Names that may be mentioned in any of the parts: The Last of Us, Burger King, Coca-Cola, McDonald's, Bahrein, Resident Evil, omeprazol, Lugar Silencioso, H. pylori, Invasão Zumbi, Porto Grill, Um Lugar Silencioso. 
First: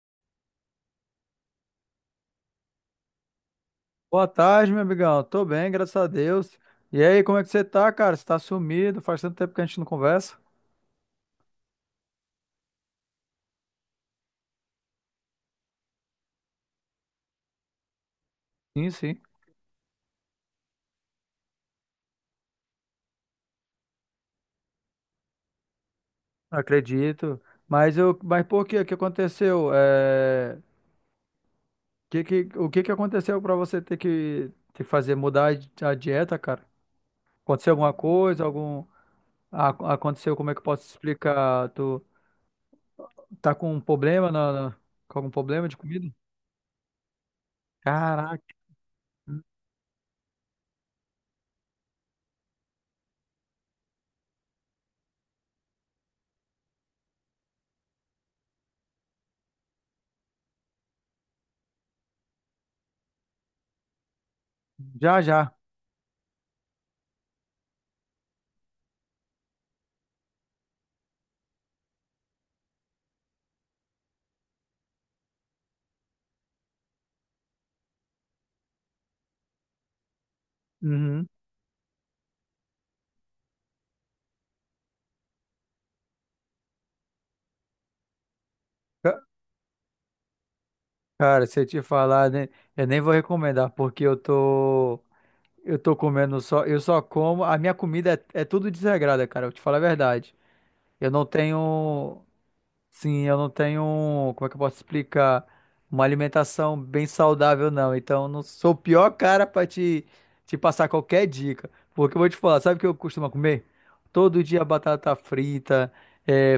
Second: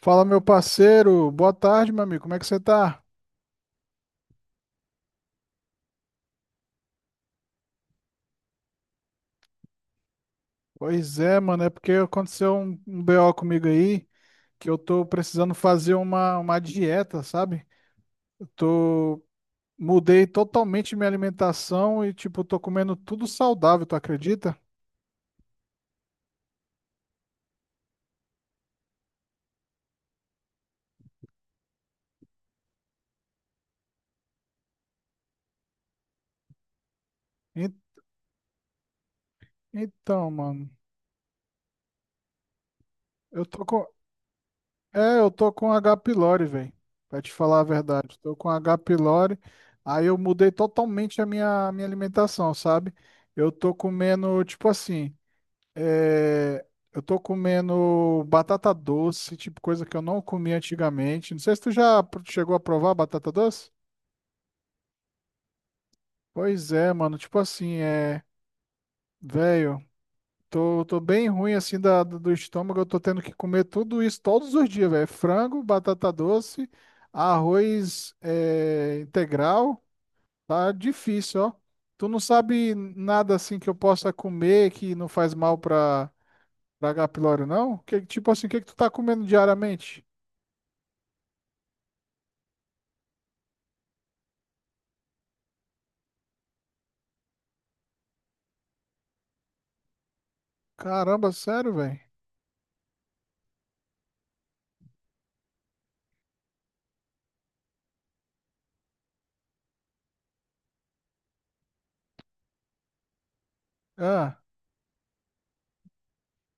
Fala, meu parceiro. Boa tarde, meu amigo. Como é que você tá? Boa tarde, meu amigão. Tô bem, graças a Deus. E aí, como é que você tá, cara? Você tá sumido? Faz tanto tempo que a gente não conversa? Pois é, mano. É porque aconteceu um BO comigo aí que eu tô precisando fazer uma dieta, sabe? Eu Sim, sim, tô. Mudei totalmente minha alimentação e, tipo, tô comendo tudo saudável, tu acredita? acredito. Mas por quê? O que aconteceu? O que que aconteceu pra você ter que fazer mudar a dieta, cara? Aconteceu En- alguma coisa? Então, Aconteceu? Como é que eu mano, posso explicar? Tu eu tá tô com um com. problema É, com eu algum tô problema com de H. comida? pylori, velho. Pra te falar a verdade. Tô com Caraca, H. pylori. Aí eu mudei totalmente a minha alimentação, sabe? Eu tô comendo, tipo assim. É, eu tô comendo batata doce, tipo coisa que eu não comia antigamente. Não sei se tu já chegou a provar batata doce? já já. Pois é, mano. Tipo assim, é. Velho, tô bem ruim assim da, do estômago. Eu tô tendo que comer tudo isso todos os dias, velho. Frango, batata doce, arroz é, integral. Tá Uhum. difícil, ó. Tu não sabe nada assim que eu possa comer que não faz mal pra, pra H. pylori, não? Que, tipo assim, o que que tu tá comendo diariamente? Cara, se eu te falar, né, eu nem vou recomendar, porque eu tô comendo só, a minha comida é, é tudo desregrada, cara, eu te falo a verdade. Eu não Caramba, sério, velho? tenho, sim, eu não tenho, um, como é que eu posso explicar? Uma alimentação bem saudável, não. Então, eu não sou o pior cara pra te passar qualquer dica. Porque eu vou te falar, sabe o que eu costumo comer? Ah, Todo dia batata frita, é,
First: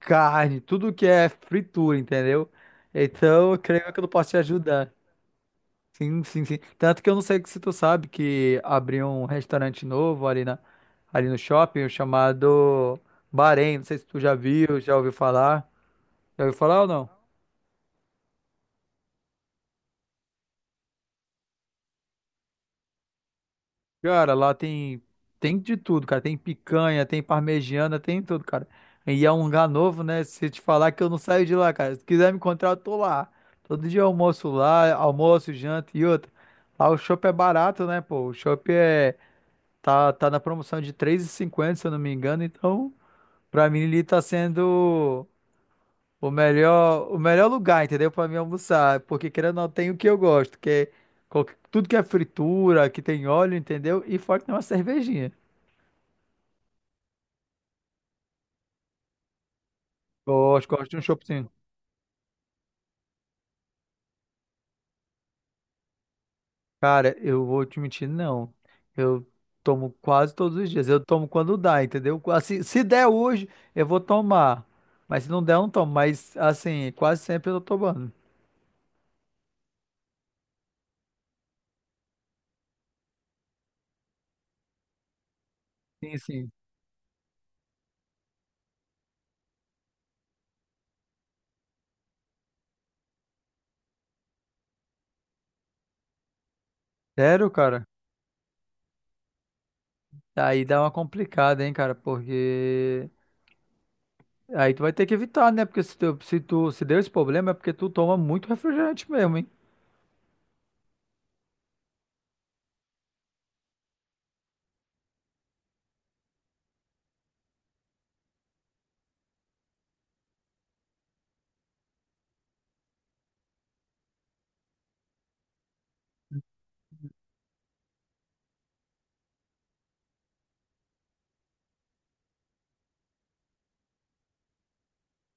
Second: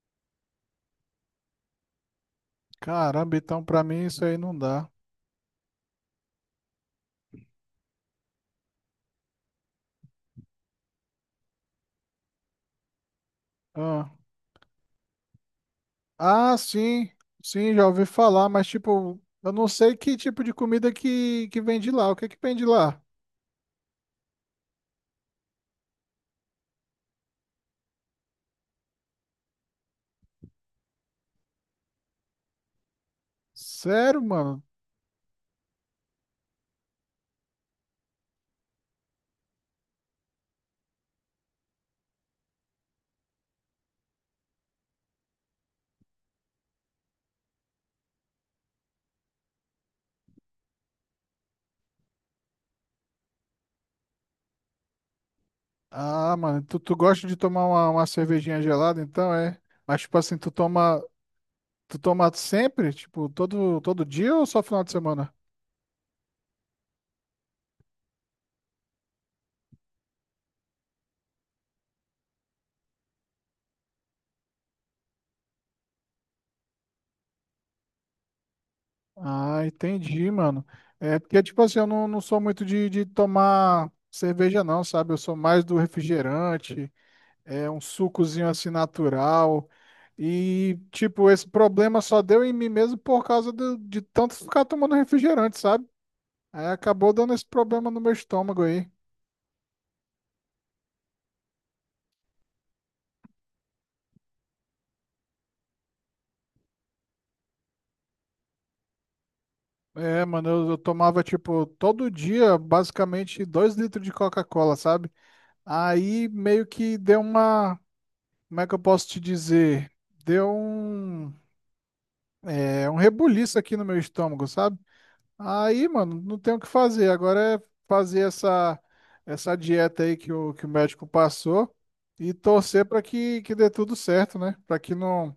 carne, tudo que é fritura, entendeu? caramba, Então, eu então pra creio que eu mim não isso posso aí te não dá. ajudar. Sim, sim, sim. Tanto que eu não sei se tu sabe que abriu um restaurante novo ali no shopping chamado Bahrein. Não sei se Ah, tu já viu, já ouviu falar. Já ah, ouviu falar ou sim, não? sim, já ouvi falar, mas tipo, eu não sei que tipo de comida que vende lá. O que que vende lá? Cara, lá tem de tudo, cara. Tem picanha, tem parmegiana, tem tudo, cara. E é um lugar novo, né? Se eu te falar que eu não saio de lá, cara. Se quiser me encontrar, eu tô lá. Todo dia eu Sério, almoço mano? lá, almoço, janta e outra. Lá o chopp é barato, né, pô? O chopp tá na promoção de 3,50 se eu não me engano, então. Pra mim, ali tá sendo o melhor lugar, entendeu? Pra mim almoçar. Porque querendo ou não, tem o que eu gosto, que é tudo que é fritura, que tem óleo, entendeu? E fora que tem uma cervejinha. Ah, mano, tu gosta de tomar uma cervejinha gelada, então é? Mas tipo assim, Gosto, gosto de um choppzinho. tu toma sempre? Tipo, todo dia ou só final de semana? Cara, eu vou te mentir, não. Eu tomo quase todos os dias. Eu tomo quando dá, entendeu? Assim, se der hoje, eu vou tomar. Mas se não der, eu não tomo. Mas, assim, quase sempre eu tô tomando. Ah, entendi, mano. É porque, tipo assim, eu não, não sou muito de tomar cerveja, não, sabe? Eu sou mais do Sim, sim. refrigerante, é um sucozinho assim natural. E, tipo, esse problema só deu em mim mesmo por causa de tanto ficar tomando refrigerante, sabe? Aí acabou dando esse Sério, cara? problema no meu estômago aí. Aí dá uma complicada, hein, cara? Porque. Aí tu vai ter que evitar, né? Porque se tu se deu esse problema é porque tu toma muito refrigerante mesmo, hein? É, mano, eu tomava, tipo, todo dia, basicamente, dois litros de Coca-Cola, sabe? Aí meio que deu uma. Como é que eu posso te dizer? Deu um. É um rebuliço aqui no meu estômago, sabe? Aí, mano, não tem o que fazer. Agora é fazer essa dieta aí que o médico passou e torcer para que, que dê tudo certo, né? Para que não,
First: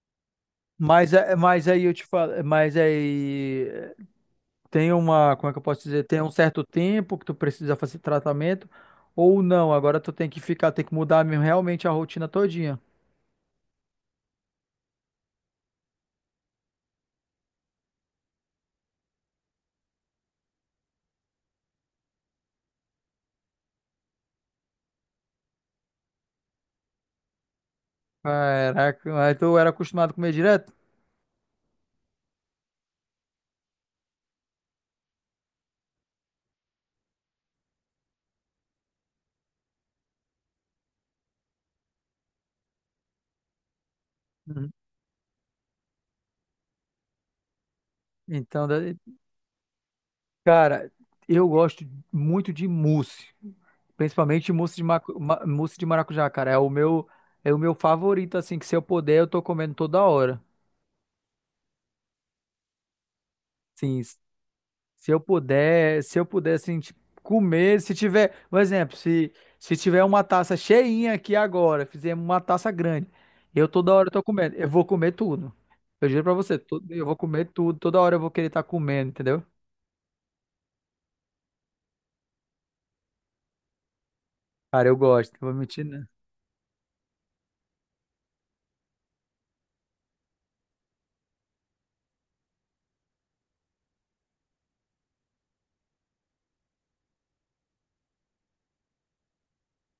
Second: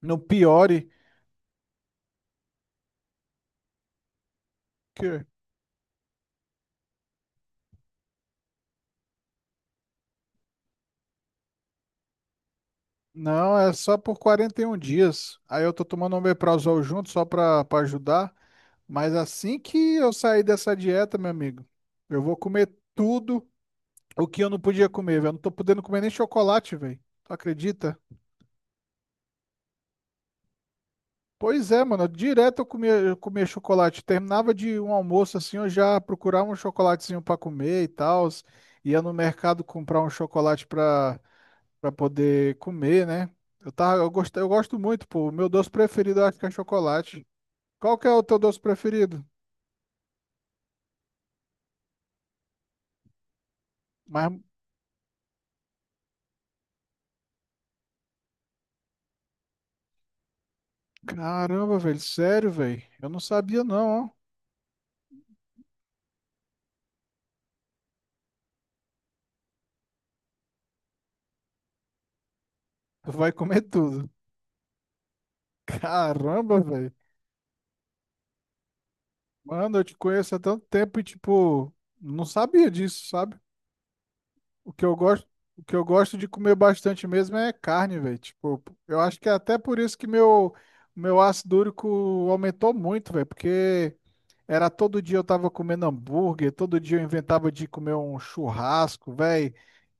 não piore. Mas, é- mas aí eu te falo, mas aí é, tem Que... uma, como é que eu posso dizer? Tem um certo tempo que tu precisa fazer tratamento ou não. Agora tu tem que ficar, tem que mudar mesmo realmente a rotina todinha. Não, é só por 41 dias. Aí eu tô tomando omeprazol junto só para ajudar. Mas assim que eu sair dessa dieta, meu amigo, eu vou comer tudo o que eu não podia comer, velho. Eu não tô podendo comer nem chocolate, velho. Tu acredita? Caraca, mas tu era acostumado a comer direto? Pois é, mano. Direto eu comia chocolate. Terminava de um almoço assim, eu já procurava um chocolatezinho pra comer e tal. Ia no mercado comprar um chocolate pra para poder comer, né? Eu tava, eu Uhum. gosto muito, pô. O meu doce preferido eu acho que é chocolate. Qual que é o teu doce Então, da- preferido? Cara, eu gosto muito de mousse, Mas principalmente mousse de maracujá, cara. É o meu favorito, assim, que se eu puder, eu tô comendo toda hora. caramba, velho, sério, velho. Eu não sabia Sim, não, ó. s- se eu puder, se eu puder, assim, tipo, comer, se tiver, por exemplo, se tiver uma taça cheinha aqui agora, fizemos uma taça grande, Tu vai comer eu toda tudo. hora tô comendo, eu vou comer tudo. Eu juro pra você, Caramba, velho. eu vou comer tudo, toda hora eu vou querer estar comendo, entendeu? Mano, eu te conheço há tanto tempo e tipo, não sabia disso, sabe? O que Cara, eu eu gosto, gosto, não vou o que eu mentir, né? gosto de comer bastante mesmo é carne, velho. Tipo, eu acho que é até por isso que meu ácido úrico aumentou muito, velho, porque era todo dia eu tava comendo hambúrguer, todo dia eu inventava de comer um churrasco, velho.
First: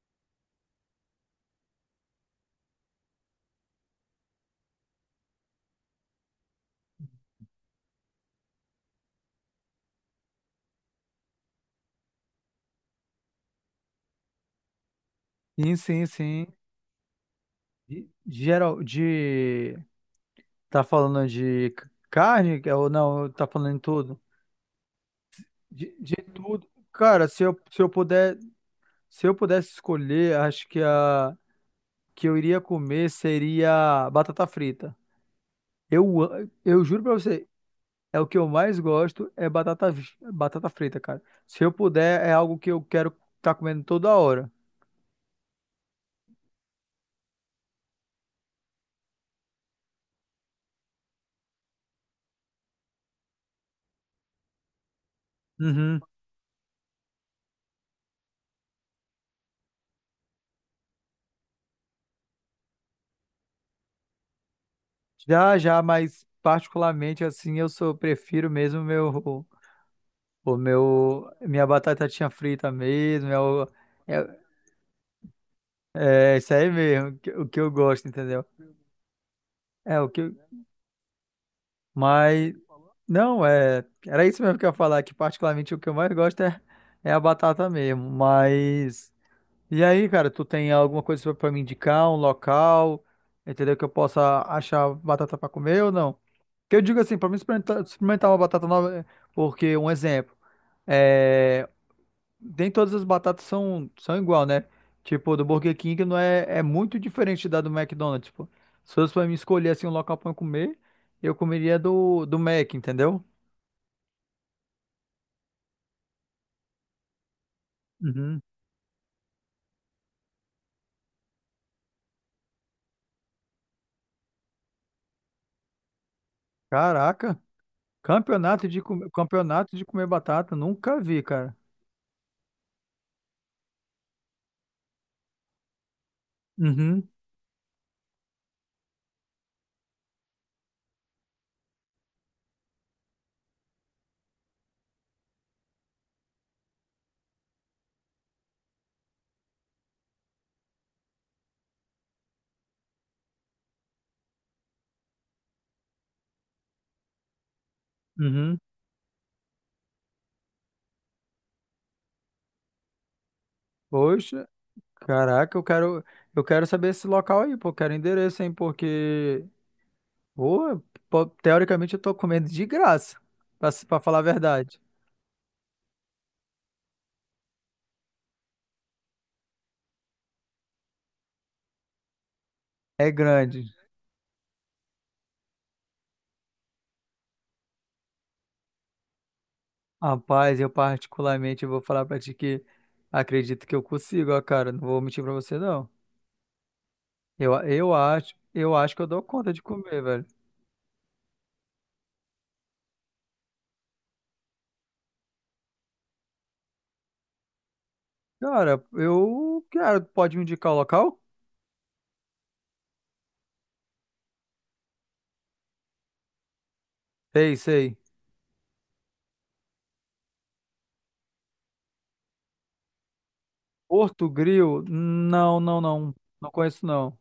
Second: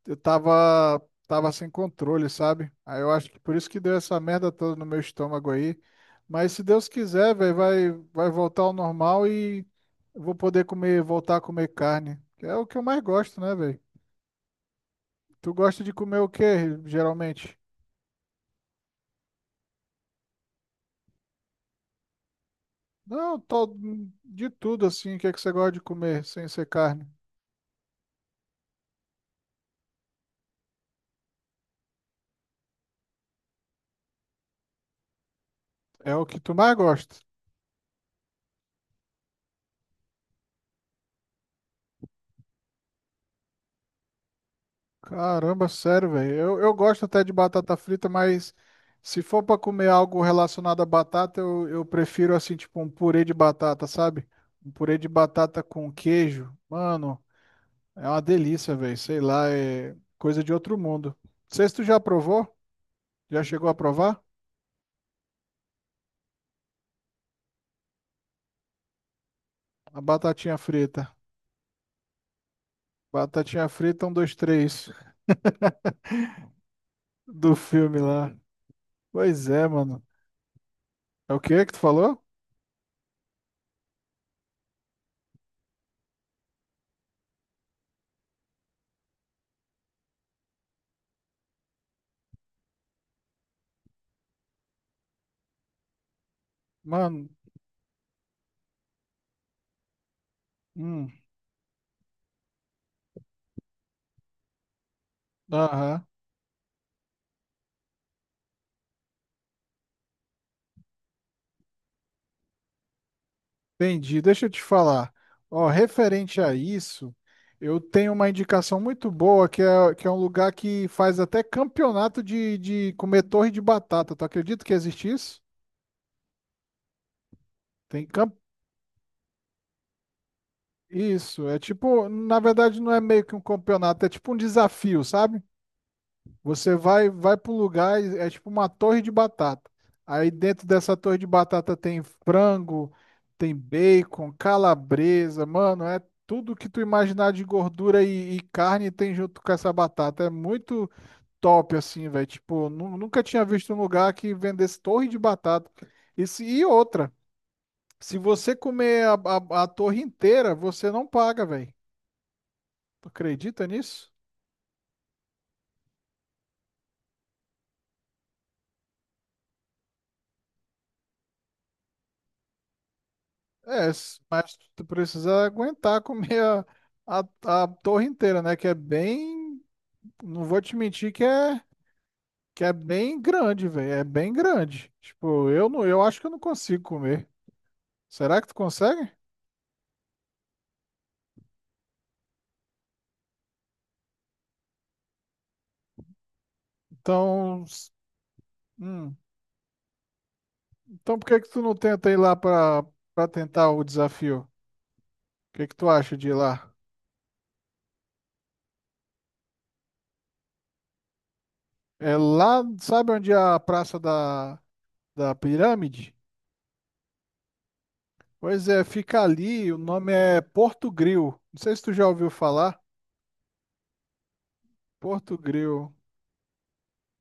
Eu tava tava sem controle, sabe? Aí eu acho que por isso que deu essa merda toda no meu estômago aí. Mas se Deus quiser, velho, vai voltar ao normal e eu vou poder comer, voltar a comer carne, que é o que eu mais gosto, né, velho? Tu Sim, gosta de sim, comer o sim. quê, geralmente? E Geral, de. Tá falando de carne? É, Ou não, Não, tá falando tô em tudo? de tudo assim. O que é que você gosta de De comer sem ser tudo. carne? Cara, se eu puder, se eu pudesse escolher, acho que a que eu iria comer seria batata frita. É o que tu mais Eu juro pra gosta. você, é o que eu mais gosto, é batata frita, cara. Se eu puder, é algo que eu quero estar comendo toda hora. Caramba, sério, velho. Eu gosto até de batata frita, mas se for pra comer algo relacionado a batata, eu prefiro assim, tipo um purê de batata, sabe? Um purê de batata com Uhum. queijo. Mano, é uma delícia, velho. Sei lá, é coisa de outro mundo. Não sei se tu já provou? Já chegou a provar? Já, já, mas particularmente assim, eu sou, prefiro mesmo meu. A batatinha frita. Minha batata tinha frita mesmo, Batatinha frita, um, dois, três. é, é isso aí mesmo, o Do que eu filme gosto, lá. entendeu? Pois é, É mano. o que, eu- É o que que tu falou? mas não é, era isso mesmo que eu ia falar, que particularmente o que eu mais gosto é, é a batata mesmo, mas e aí, cara, tu tem alguma coisa pra pra me indicar, um local, entendeu, que eu possa achar batata pra comer ou não? Que eu digo assim, Mano, pra mim experimentar, experimentar uma batata nova, porque um exemplo, hum, é, nem todas as batatas são, são igual, né? Tipo, do Burger King aham, não é, é muito diferente da do McDonald's. Tipo, se fosse pra mim escolher assim um local pra eu comer, eu comeria do, do Mac, entendeu? entendi. Deixa eu te falar. Ó, referente a isso, eu tenho uma Uhum. indicação muito boa que é um lugar que faz até campeonato de comer torre de batata. Tu acredita que existe isso? Caraca, Tem camp... campeonato de comer batata, nunca vi, Isso, cara. é tipo, na verdade não é meio que um campeonato, é tipo um desafio, sabe? Você Uhum. Vai para um lugar, e é tipo uma torre de batata. Aí dentro dessa torre de batata tem frango, tem bacon, calabresa, mano, é tudo que tu imaginar de gordura e carne tem junto com essa batata. É muito top assim, velho. Tipo, nunca tinha visto um lugar que vendesse torre de batata. E, e outra, se você Uhum. comer a, a torre inteira, você não paga, velho. Tu acredita nisso? Poxa, caraca, eu quero saber esse local aí, pô, eu quero endereço, hein, porque pô, teoricamente eu tô comendo de graça, pra, se- É, pra falar a mas verdade. tu precisa aguentar comer a torre inteira, né? Que é bem. Não vou te mentir que é É bem grande. grande, velho. É bem grande. Tipo, eu não, eu acho que eu não consigo comer. Será que tu consegue? Rapaz, eu particularmente vou falar pra ti que acredito que eu consigo, ó, cara. Não vou mentir pra você, não. Então, s- Eu acho que eu hum, dou conta de comer, velho. então por que que tu não tenta ir lá pra, pra tentar o desafio? O que que tu acha de ir lá? Cara, pode me indicar o local? É lá, sabe onde é a Praça da, da Pirâmide? Sei, sei. Pois é, fica ali, o nome é Porto Gril. Não sei se tu já ouviu falar. Porto Grill? Porto Não, não, Grill. não. Não conheço, não.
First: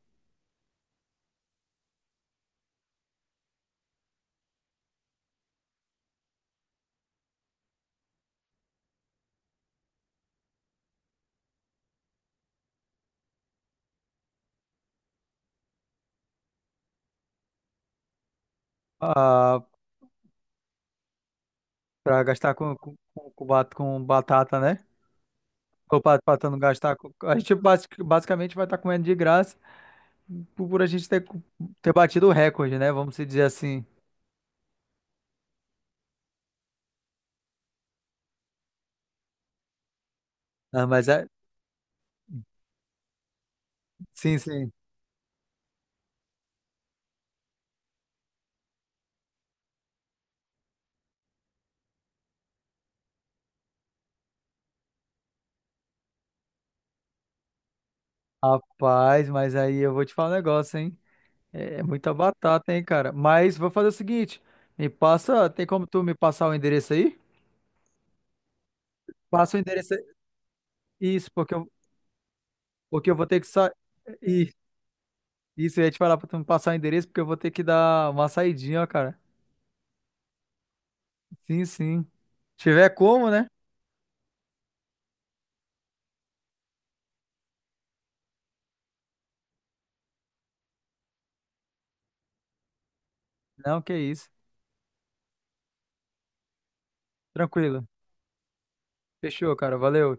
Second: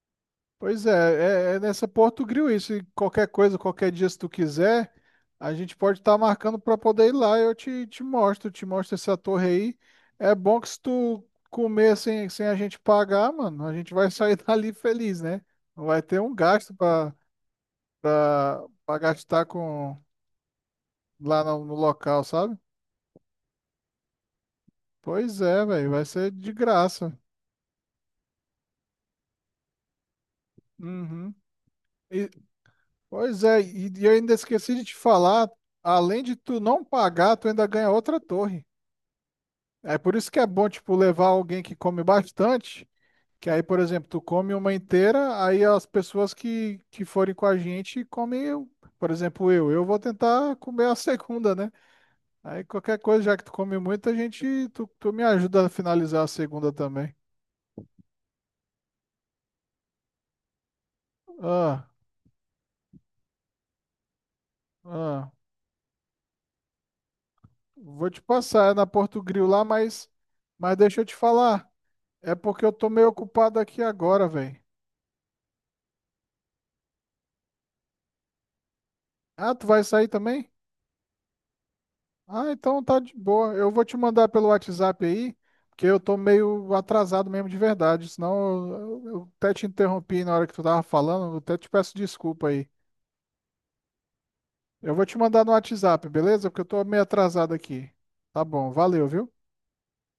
Pois é, é nessa Porto Grill isso. E qualquer coisa, qualquer dia, se tu quiser, a gente pode estar marcando para poder ir lá. Te mostro essa torre aí. É bom que se tu comer sem, sem a gente pagar, mano, a gente vai sair dali feliz, né? Não vai ter um gasto para para gastar Ah, com lá no, no local, pra gastar sabe? Com com batata, né? Pois é, velho, Ou vai ser pra tu de não gastar graça. com... A gente basicamente vai estar comendo de graça por a gente ter, Uhum. ter batido o recorde, né? Vamos se Pois dizer é, assim. e eu ainda esqueci de te falar, além de tu não pagar, tu ainda ganha outra torre. É por isso que é bom, Ah, tipo, mas levar é... alguém que come bastante, que aí, por exemplo, tu Sim, come sim. uma inteira, aí as pessoas que forem com a gente comem, eu. Por exemplo, eu. Eu vou tentar comer a segunda, né? Aí qualquer coisa, já que tu come muito, a gente, tu me ajuda a finalizar a segunda também. Rapaz, mas aí eu vou te falar um negócio, hein? É Ah, muita batata, hein, cara? Mas vou fazer o seguinte: me ah, passa, tem como tu me passar o endereço aí? vou te passar, é na Porto Grill Passa o lá, endereço, mas deixa eu te isso, falar. É porque eu tô meio porque eu vou ter que ocupado sair. aqui agora, velho. Isso, eu ia te falar pra tu me passar o endereço, porque eu vou ter que dar uma saidinha, ó, cara. Ah, tu vai sair também? Sim, sim. Ah, Se então tiver tá de como, né? boa. Eu vou te mandar pelo WhatsApp aí, porque eu tô meio atrasado mesmo de verdade. Senão eu até te interrompi na hora que tu tava falando, eu até te peço desculpa aí. Não, que isso. Eu vou te mandar no WhatsApp, beleza? Porque eu tô meio atrasado Tranquilo. aqui. Tá bom, valeu, viu? Fechou, cara. Valeu.